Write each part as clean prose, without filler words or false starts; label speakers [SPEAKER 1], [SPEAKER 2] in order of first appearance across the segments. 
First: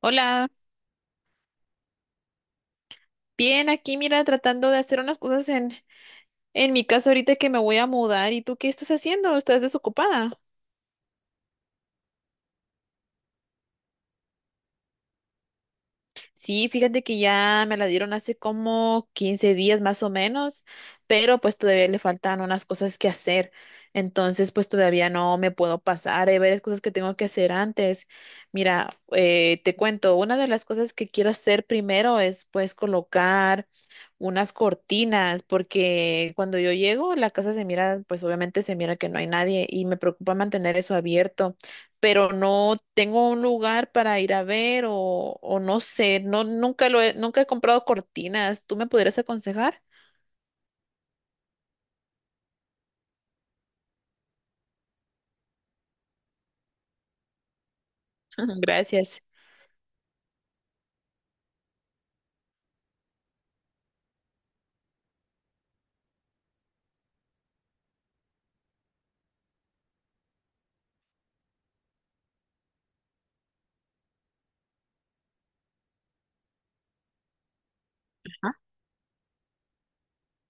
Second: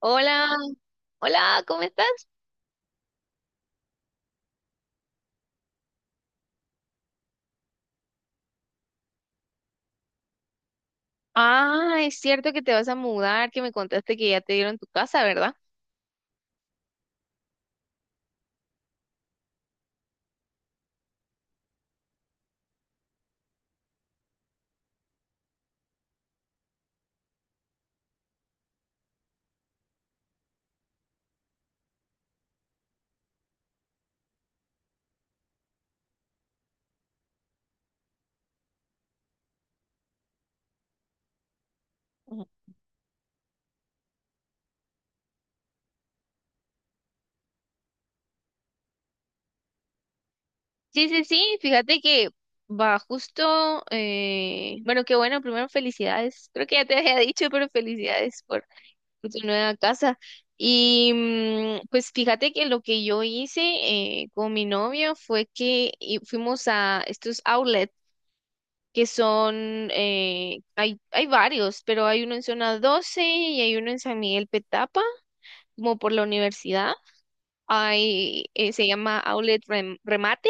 [SPEAKER 1] Hola,
[SPEAKER 2] Hola,
[SPEAKER 1] hola, ¿cómo estás?
[SPEAKER 2] bien, aquí mira, tratando de hacer unas cosas en mi casa ahorita que me voy a mudar. ¿Y tú qué estás haciendo? ¿Estás desocupada?
[SPEAKER 1] Ah, es cierto que te vas a mudar, que me contaste que ya te dieron tu casa, ¿verdad?
[SPEAKER 2] Sí, fíjate que ya me la dieron hace como 15 días más o menos, pero pues todavía le faltan unas cosas que hacer. Entonces, pues todavía no me puedo pasar. Hay varias cosas que tengo que hacer antes. Mira, te cuento, una de las cosas que quiero hacer primero es pues colocar unas cortinas, porque cuando yo llego, la casa se mira, pues obviamente se mira que no hay nadie y me preocupa mantener eso abierto, pero
[SPEAKER 1] Ujú.
[SPEAKER 2] no tengo un lugar para ir a ver o no sé, no, nunca he comprado cortinas. ¿Tú me podrías aconsejar?
[SPEAKER 1] Sí, sí, sí, fíjate que va justo, bueno, qué bueno, primero felicidades, creo que ya te había dicho, pero felicidades por,
[SPEAKER 2] Gracias.
[SPEAKER 1] por tu nueva casa. Y pues fíjate que lo que yo hice con mi novio fue que fuimos a estos outlets. Que son, hay varios, pero hay uno en Zona 12 y hay uno en San Miguel Petapa, como por la universidad. Hay,
[SPEAKER 2] Ajá.
[SPEAKER 1] se llama Outlet Remate,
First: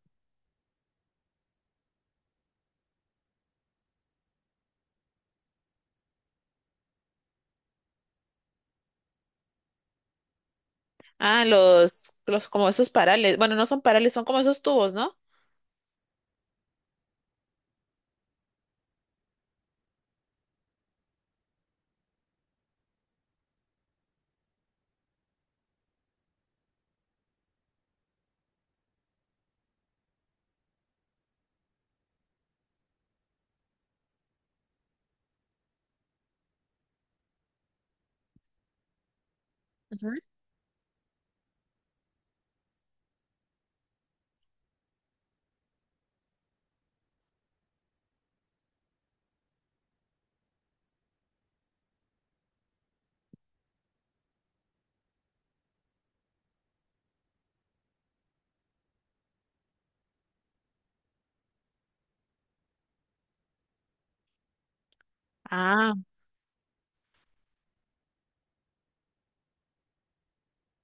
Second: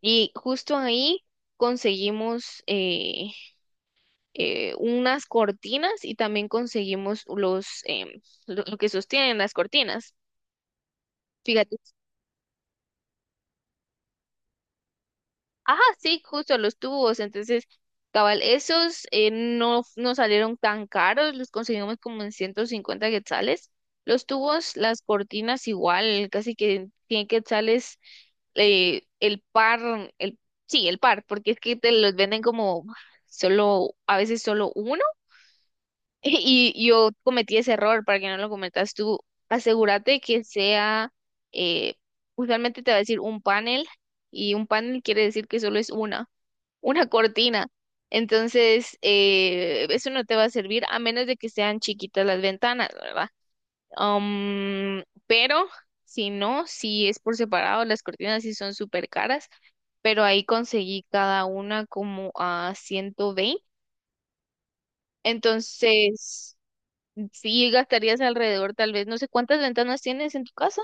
[SPEAKER 1] y justo ahí conseguimos unas cortinas y también conseguimos lo que sostienen las cortinas.
[SPEAKER 2] Ah,
[SPEAKER 1] Fíjate.
[SPEAKER 2] los como esos parales. Bueno, no son parales, son como esos tubos, ¿no?
[SPEAKER 1] Ajá, sí, justo los tubos. Entonces, cabal, esos no salieron tan caros, los conseguimos como en 150 quetzales. Los tubos, las cortinas igual, casi que 100 quetzales, el par, sí, el par, porque es que te los venden como solo, a veces solo uno. Y yo cometí ese error, para que no lo cometas tú,
[SPEAKER 2] Ujú.
[SPEAKER 1] asegúrate que sea, eh, usualmente te va a decir un panel, y un panel quiere decir que solo es una cortina. Entonces, eso no te va a servir a menos de que sean chiquitas las ventanas, ¿verdad? Pero si no, si es por separado, las cortinas sí son súper caras, pero ahí conseguí cada una como a 120.
[SPEAKER 2] Ah,
[SPEAKER 1] Entonces, sí gastarías alrededor, tal vez, no sé cuántas ventanas tienes en tu casa.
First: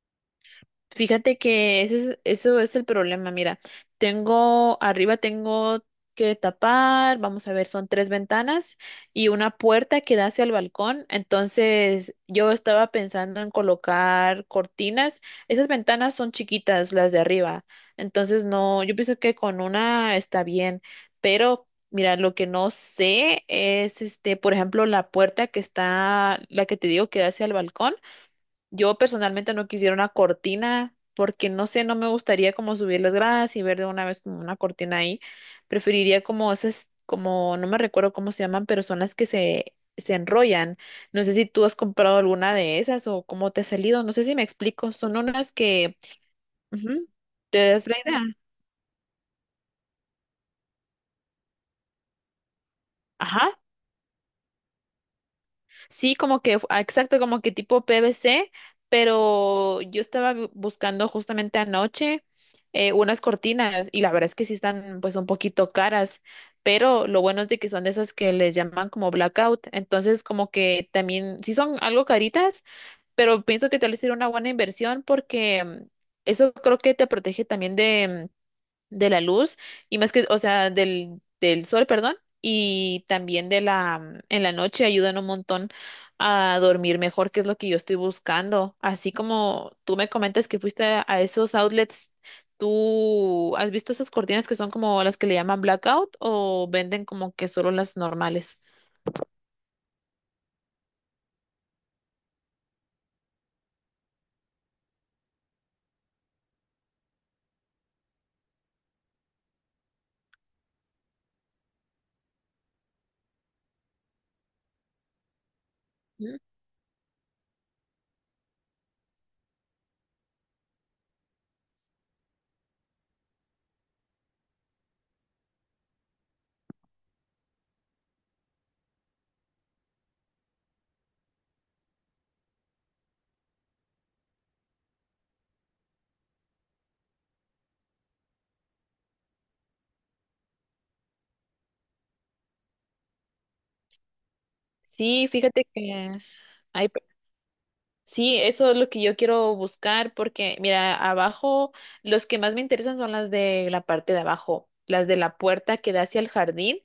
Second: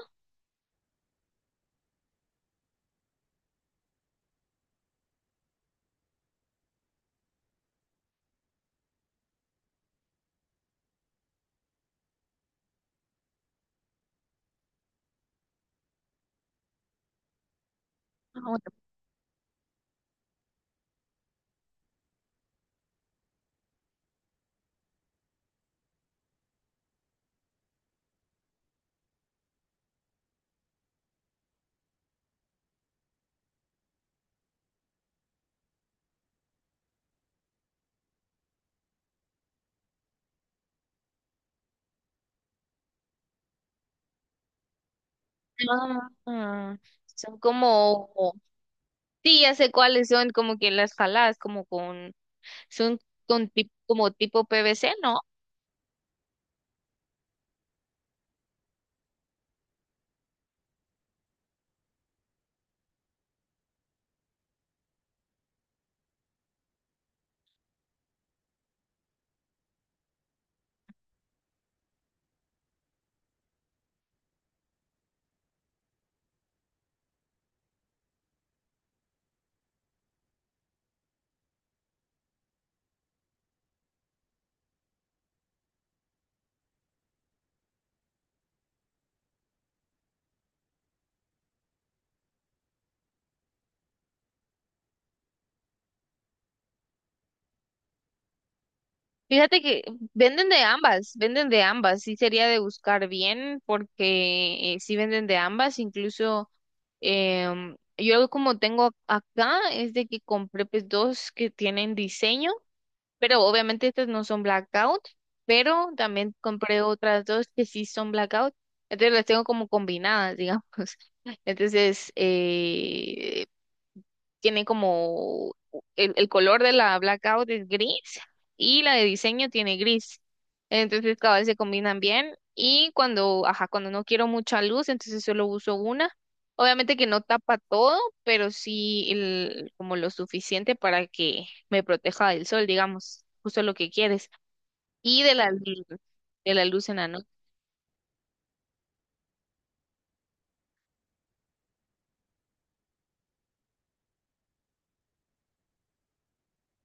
[SPEAKER 2] fíjate que ese es, eso es el problema. Mira, tengo arriba tengo que tapar, vamos a ver, son 3 ventanas y una puerta que da hacia el balcón. Entonces, yo estaba pensando en colocar cortinas. Esas ventanas son chiquitas, las de arriba. Entonces,
[SPEAKER 1] Ah,
[SPEAKER 2] no, yo pienso que con una está bien, pero mira, lo que no sé es, este, por ejemplo, la puerta que está, la que te digo que da hacia el balcón. Yo personalmente no quisiera una cortina porque no sé, no me gustaría como subir las gradas y ver de una vez como una cortina ahí. Preferiría como esas, como no me recuerdo cómo se llaman, pero son las que se enrollan. No sé si tú has comprado alguna de esas o cómo te ha salido. No sé si me explico. Son unas que...
[SPEAKER 1] bueno. Ah,
[SPEAKER 2] ujú,
[SPEAKER 1] son
[SPEAKER 2] ¿te das la
[SPEAKER 1] como,
[SPEAKER 2] idea?
[SPEAKER 1] sí, ya sé cuáles son, como que las jaladas, como con Son
[SPEAKER 2] Ajá.
[SPEAKER 1] como tipo PVC, ¿no?
[SPEAKER 2] Sí, como que, ah, exacto, como que tipo PVC, pero yo estaba buscando justamente anoche unas cortinas y la verdad es que sí están pues un poquito caras, pero lo bueno es de que son de esas que les llaman como blackout, entonces como que también sí son algo caritas, pero pienso que tal vez sería una buena inversión porque eso creo que te protege también de la luz y más que, o sea, del sol, perdón, y también de la, en la noche ayudan un montón a dormir mejor, que es lo que yo estoy buscando. Así como tú me comentas que fuiste a esos outlets, ¿tú has visto esas cortinas que son como las que le llaman blackout o venden como que solo las normales?
[SPEAKER 1] Fíjate que venden de ambas, venden de ambas. Sí sería de buscar bien porque sí venden de ambas. Incluso yo como tengo acá es de que compré pues dos que tienen diseño, pero obviamente estas no son blackout, pero también
[SPEAKER 2] Ujú.
[SPEAKER 1] compré otras dos que sí son blackout. Entonces las tengo como combinadas, digamos. Entonces, tiene como el color de la blackout es gris y la de diseño tiene gris. Entonces cada vez se combinan bien y cuando, ajá, cuando no quiero mucha luz, entonces solo uso una. Obviamente que no tapa todo, pero sí como lo suficiente para que me proteja del sol, digamos, justo lo que quieres. Y
[SPEAKER 2] Sí, fíjate que
[SPEAKER 1] de la
[SPEAKER 2] hay
[SPEAKER 1] luz en la noche.
[SPEAKER 2] sí, eso es lo que yo quiero buscar porque, mira, abajo, los que más me interesan son las de la parte de abajo, las de la puerta que da hacia el jardín,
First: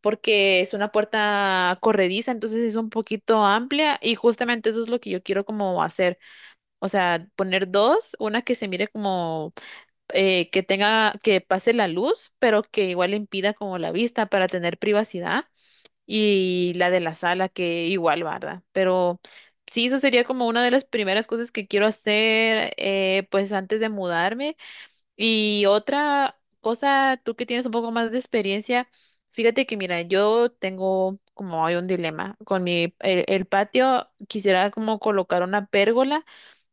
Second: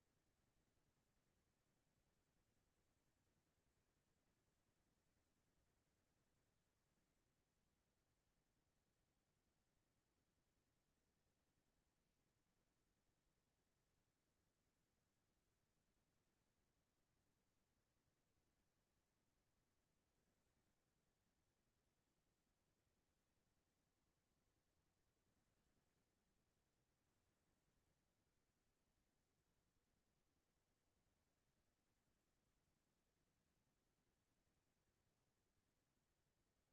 [SPEAKER 2] porque es una puerta corrediza, entonces es un poquito amplia y justamente eso es lo que yo quiero como hacer, o sea, poner dos, una que se mire como que tenga, que pase la luz, pero que igual impida como la vista para tener privacidad y la de la sala, que igual, ¿verdad? Pero sí, eso sería como una de las primeras cosas que quiero hacer, pues antes de mudarme. Y otra cosa, tú que tienes un poco más de experiencia, fíjate que, mira, yo tengo como hay un dilema con mi, el patio, quisiera como colocar una pérgola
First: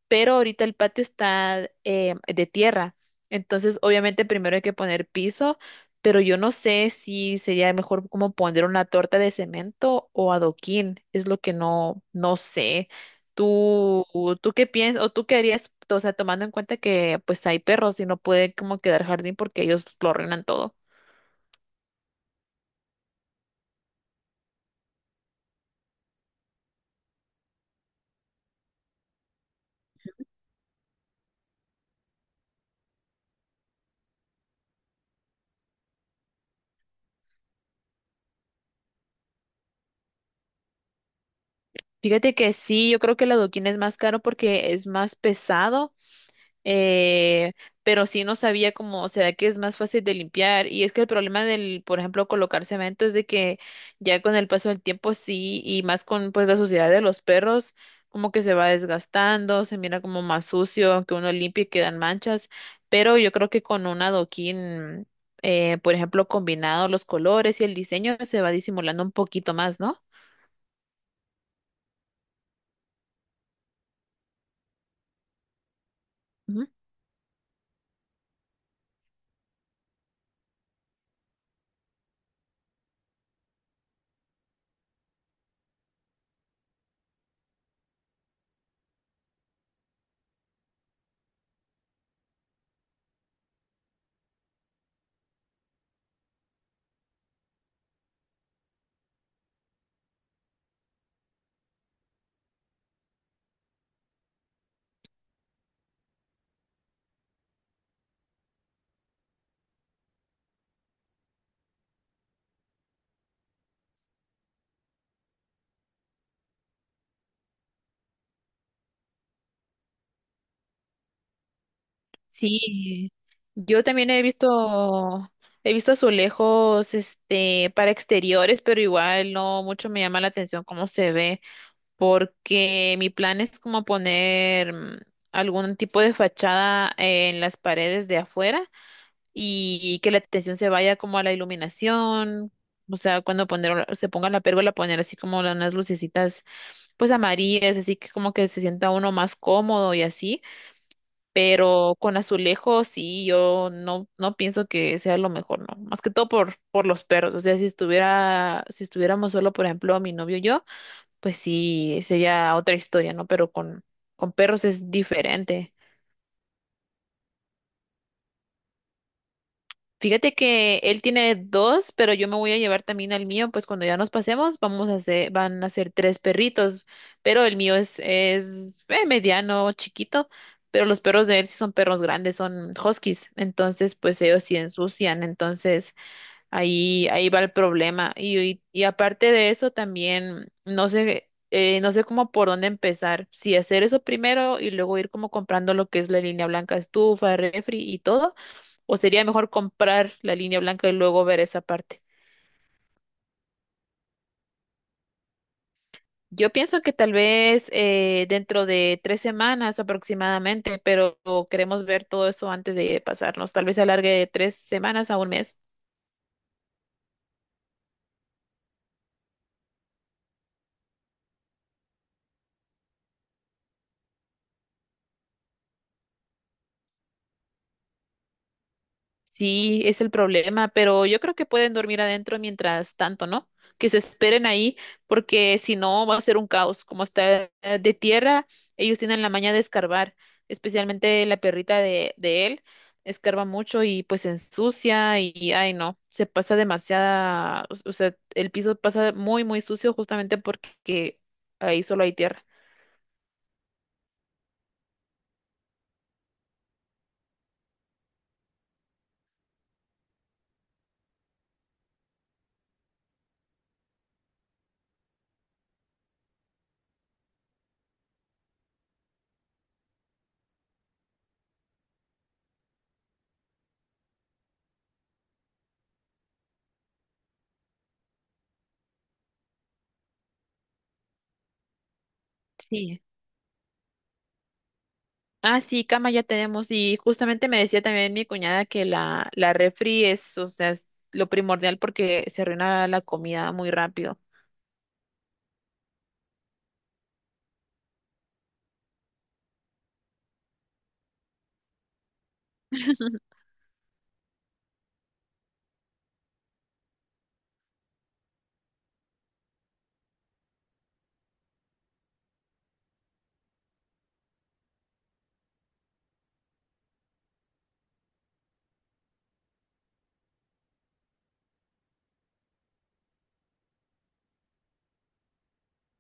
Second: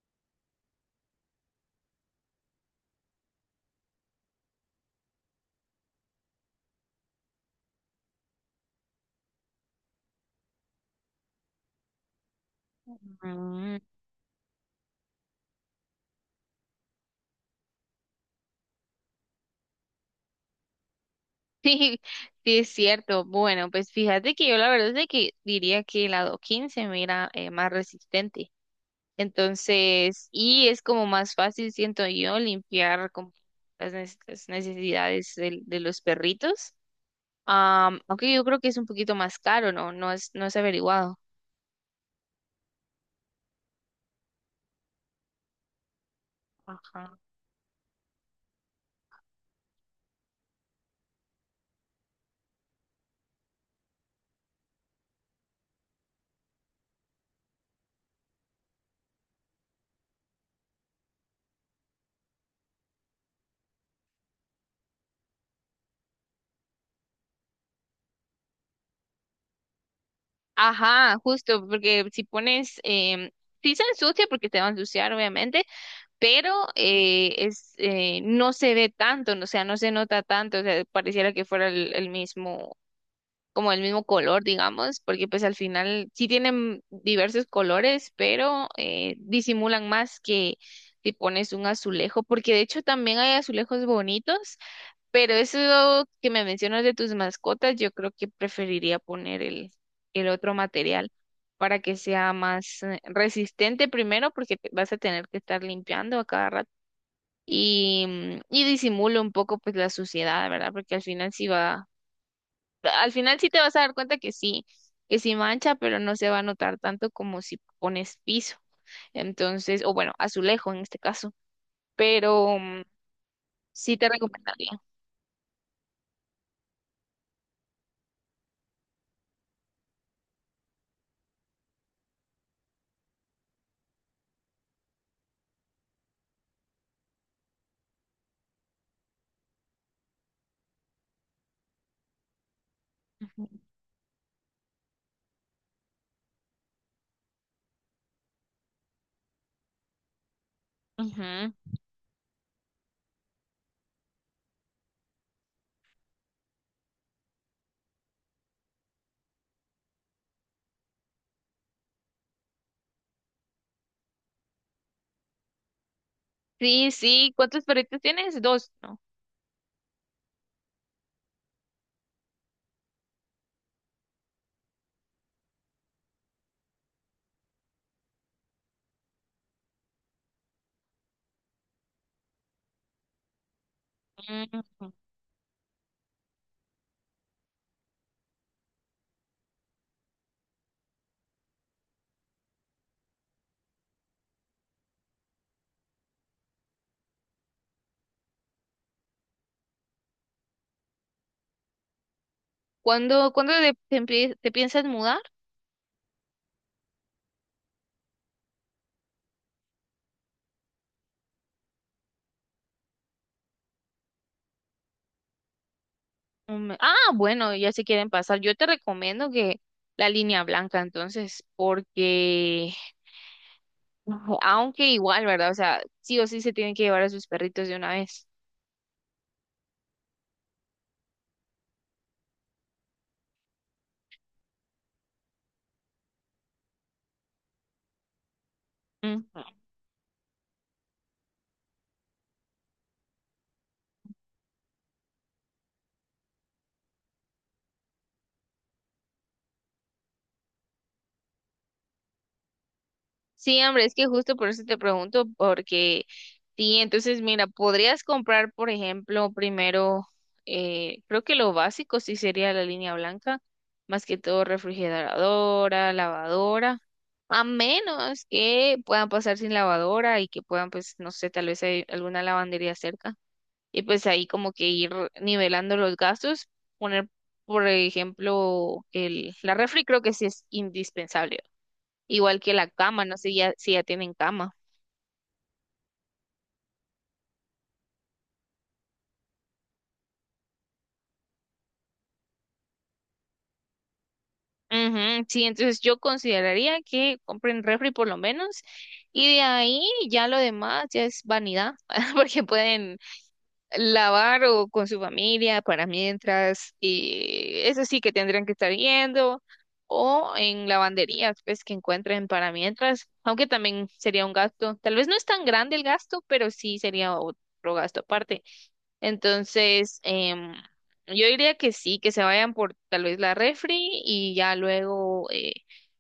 [SPEAKER 2] pero ahorita el patio está de tierra. Entonces, obviamente, primero hay que poner piso, pero yo no sé si sería mejor como poner una torta de cemento o adoquín, es lo que no, no sé. ¿Tú, tú qué piensas o tú qué harías? O sea, tomando en cuenta que pues hay perros y no puede como quedar jardín porque ellos lo arruinan todo.
[SPEAKER 1] Sí, sí es cierto. Bueno, pues fíjate que yo la verdad es de que diría que el lado 15 me era más resistente. Entonces, y es como más fácil, siento yo, limpiar como las necesidades de los perritos. Aunque yo creo que es un poquito más caro, ¿no? No es averiguado.
[SPEAKER 2] Fíjate que sí, yo creo que el adoquín es más caro porque es más pesado,
[SPEAKER 1] Ajá.
[SPEAKER 2] eh, pero sí no sabía cómo, será que es más fácil de limpiar. Y es que el problema del, por ejemplo, colocar cemento es de que ya con el paso del tiempo sí, y más con pues la suciedad de los perros, como que se va desgastando, se mira como más sucio, aunque uno limpie y quedan manchas. Pero yo creo que con un adoquín, por ejemplo, combinado los colores y el diseño, se va disimulando un poquito más, ¿no?
[SPEAKER 1] Ajá, justo, porque si pones, sí se ensucia porque te va a ensuciar, obviamente, pero no se ve tanto, no, o sea, no se nota tanto, o sea, pareciera que fuera el mismo, como el mismo color, digamos, porque pues al final sí tienen diversos colores, pero disimulan más que si pones un azulejo, porque de hecho también hay azulejos bonitos, pero eso que me mencionas de tus mascotas, yo creo que preferiría poner el otro material. Para que sea más resistente primero, porque vas a tener que estar limpiando a cada rato y disimula un poco pues la suciedad, ¿verdad? Porque al final sí te vas a dar cuenta que sí mancha, pero no se va a notar tanto como si pones piso. Entonces, o bueno, azulejo en este caso, pero
[SPEAKER 2] Sí, yo
[SPEAKER 1] sí te
[SPEAKER 2] también
[SPEAKER 1] recomendaría.
[SPEAKER 2] he visto azulejos, este, para exteriores, pero igual no mucho me llama la atención cómo se ve, porque mi plan es como poner algún tipo de fachada en las paredes de afuera y que la atención se vaya como a la iluminación, o sea, cuando
[SPEAKER 1] Ujú.
[SPEAKER 2] poner, se ponga la pérgola, poner así como unas lucecitas, pues amarillas, así que como que se sienta uno más cómodo y así,
[SPEAKER 1] Ujú.
[SPEAKER 2] pero con azulejos sí, yo no, no pienso que sea lo mejor, no, más que todo por los perros, o sea, si estuviera, si estuviéramos solo, por ejemplo, mi novio y yo, pues sí, sería otra historia, ¿no? Pero con perros es diferente.
[SPEAKER 1] Sí, sí, ¿cuántos perritos tienes? Dos, ¿no?
[SPEAKER 2] Fíjate que él tiene dos, pero yo me voy a llevar también al mío, pues cuando ya nos pasemos vamos a hacer, van a ser 3 perritos, pero el mío es mediano, chiquito, pero los perros de él sí son perros grandes, son huskies, entonces pues ellos sí
[SPEAKER 1] Ujú.
[SPEAKER 2] ensucian, entonces ahí, ahí va el problema. Y aparte de eso también no sé, no sé cómo por dónde empezar, si hacer eso primero y luego ir como comprando lo que es la línea blanca, estufa, refri y todo. ¿O sería mejor comprar la línea blanca y luego ver esa parte?
[SPEAKER 1] ¿Cuándo te piensas mudar?
[SPEAKER 2] Yo pienso que tal vez dentro de 3 semanas aproximadamente, pero queremos ver todo eso antes de pasarnos. Tal vez se alargue de 3 semanas a un mes.
[SPEAKER 1] Ah, bueno, ya se quieren pasar. Yo te recomiendo que la línea blanca, entonces, porque. Ujú. Aunque igual, ¿verdad? O sea, sí o sí se tienen que llevar a sus perritos de una vez.
[SPEAKER 2] Sí, es el problema, pero yo creo que pueden dormir adentro mientras tanto, ¿no? Que se esperen ahí, porque si no va a ser un caos. Como está de tierra, ellos tienen la
[SPEAKER 1] Ujú.
[SPEAKER 2] maña de escarbar, especialmente la perrita de él, escarba mucho y pues se ensucia y, ay no, se pasa demasiada, o sea, el piso pasa muy, muy sucio justamente porque ahí solo hay tierra.
[SPEAKER 1] Sí, hombre, es que justo por eso te pregunto, porque sí, entonces mira, podrías comprar, por ejemplo, primero, creo que lo básico sí sería la línea blanca, más que todo refrigeradora, lavadora, a menos que puedan pasar sin lavadora y que puedan, pues, no sé, tal vez hay alguna lavandería cerca. Y pues ahí como que ir nivelando los gastos, poner, por ejemplo, la refri creo que sí es indispensable, igual que la
[SPEAKER 2] Sí.
[SPEAKER 1] cama, no sé ya, si ya tienen cama.
[SPEAKER 2] Ah, sí, cama ya tenemos. Y justamente me decía también mi cuñada que la refri es, o sea, es lo primordial porque se arruina la comida muy rápido.
[SPEAKER 1] Ujú, sí, entonces yo consideraría que compren refri por lo menos y de ahí ya lo demás ya es vanidad, porque pueden lavar o con su familia para mientras, y eso sí que tendrán que estar yendo, o en lavanderías, pues que encuentren para mientras, aunque también sería un gasto, tal vez no es tan grande el gasto, pero sí sería otro gasto aparte. Entonces, yo diría que sí, que se vayan por tal vez la refri y ya luego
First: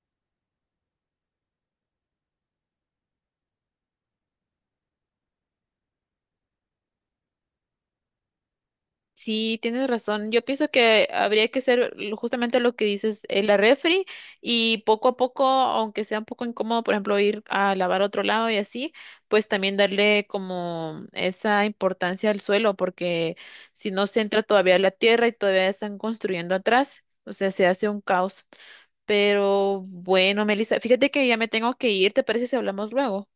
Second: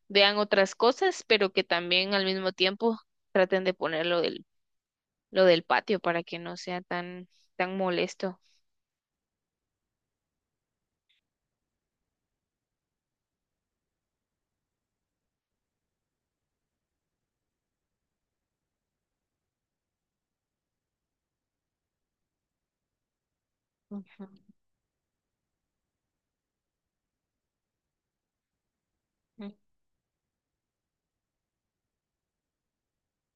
[SPEAKER 1] vean otras cosas, pero que también al mismo tiempo traten de poner lo del patio para que no sea tan, tan molesto.
[SPEAKER 2] Sí, tienes razón. Yo pienso que habría que hacer justamente lo que dices, la refri y poco a poco, aunque sea un poco incómodo, por ejemplo, ir a lavar a otro lado y así, pues también darle como esa importancia al suelo, porque si no se
[SPEAKER 1] Ujú,
[SPEAKER 2] entra todavía la tierra y todavía están construyendo atrás, o sea, se hace un caos.
[SPEAKER 1] ujú.
[SPEAKER 2] Pero bueno, Melissa, fíjate que ya me tengo que ir, ¿te parece si hablamos luego?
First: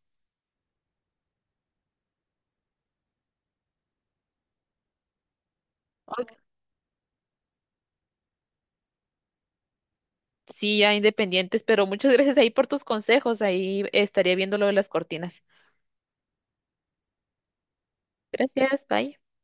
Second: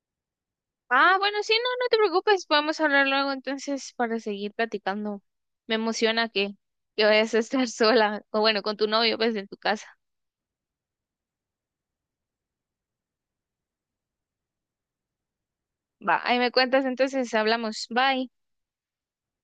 [SPEAKER 1] Ah, bueno, sí, no, no te preocupes, podemos hablar luego entonces para seguir platicando. Me emociona
[SPEAKER 2] Ok.
[SPEAKER 1] que vayas a estar sola, o bueno, con tu novio, pues en tu casa.
[SPEAKER 2] Sí, ya independientes, pero muchas gracias ahí por tus consejos, ahí estaría viendo lo de las cortinas.
[SPEAKER 1] Va, ahí me cuentas entonces, hablamos. Bye.
[SPEAKER 2] Gracias, bye.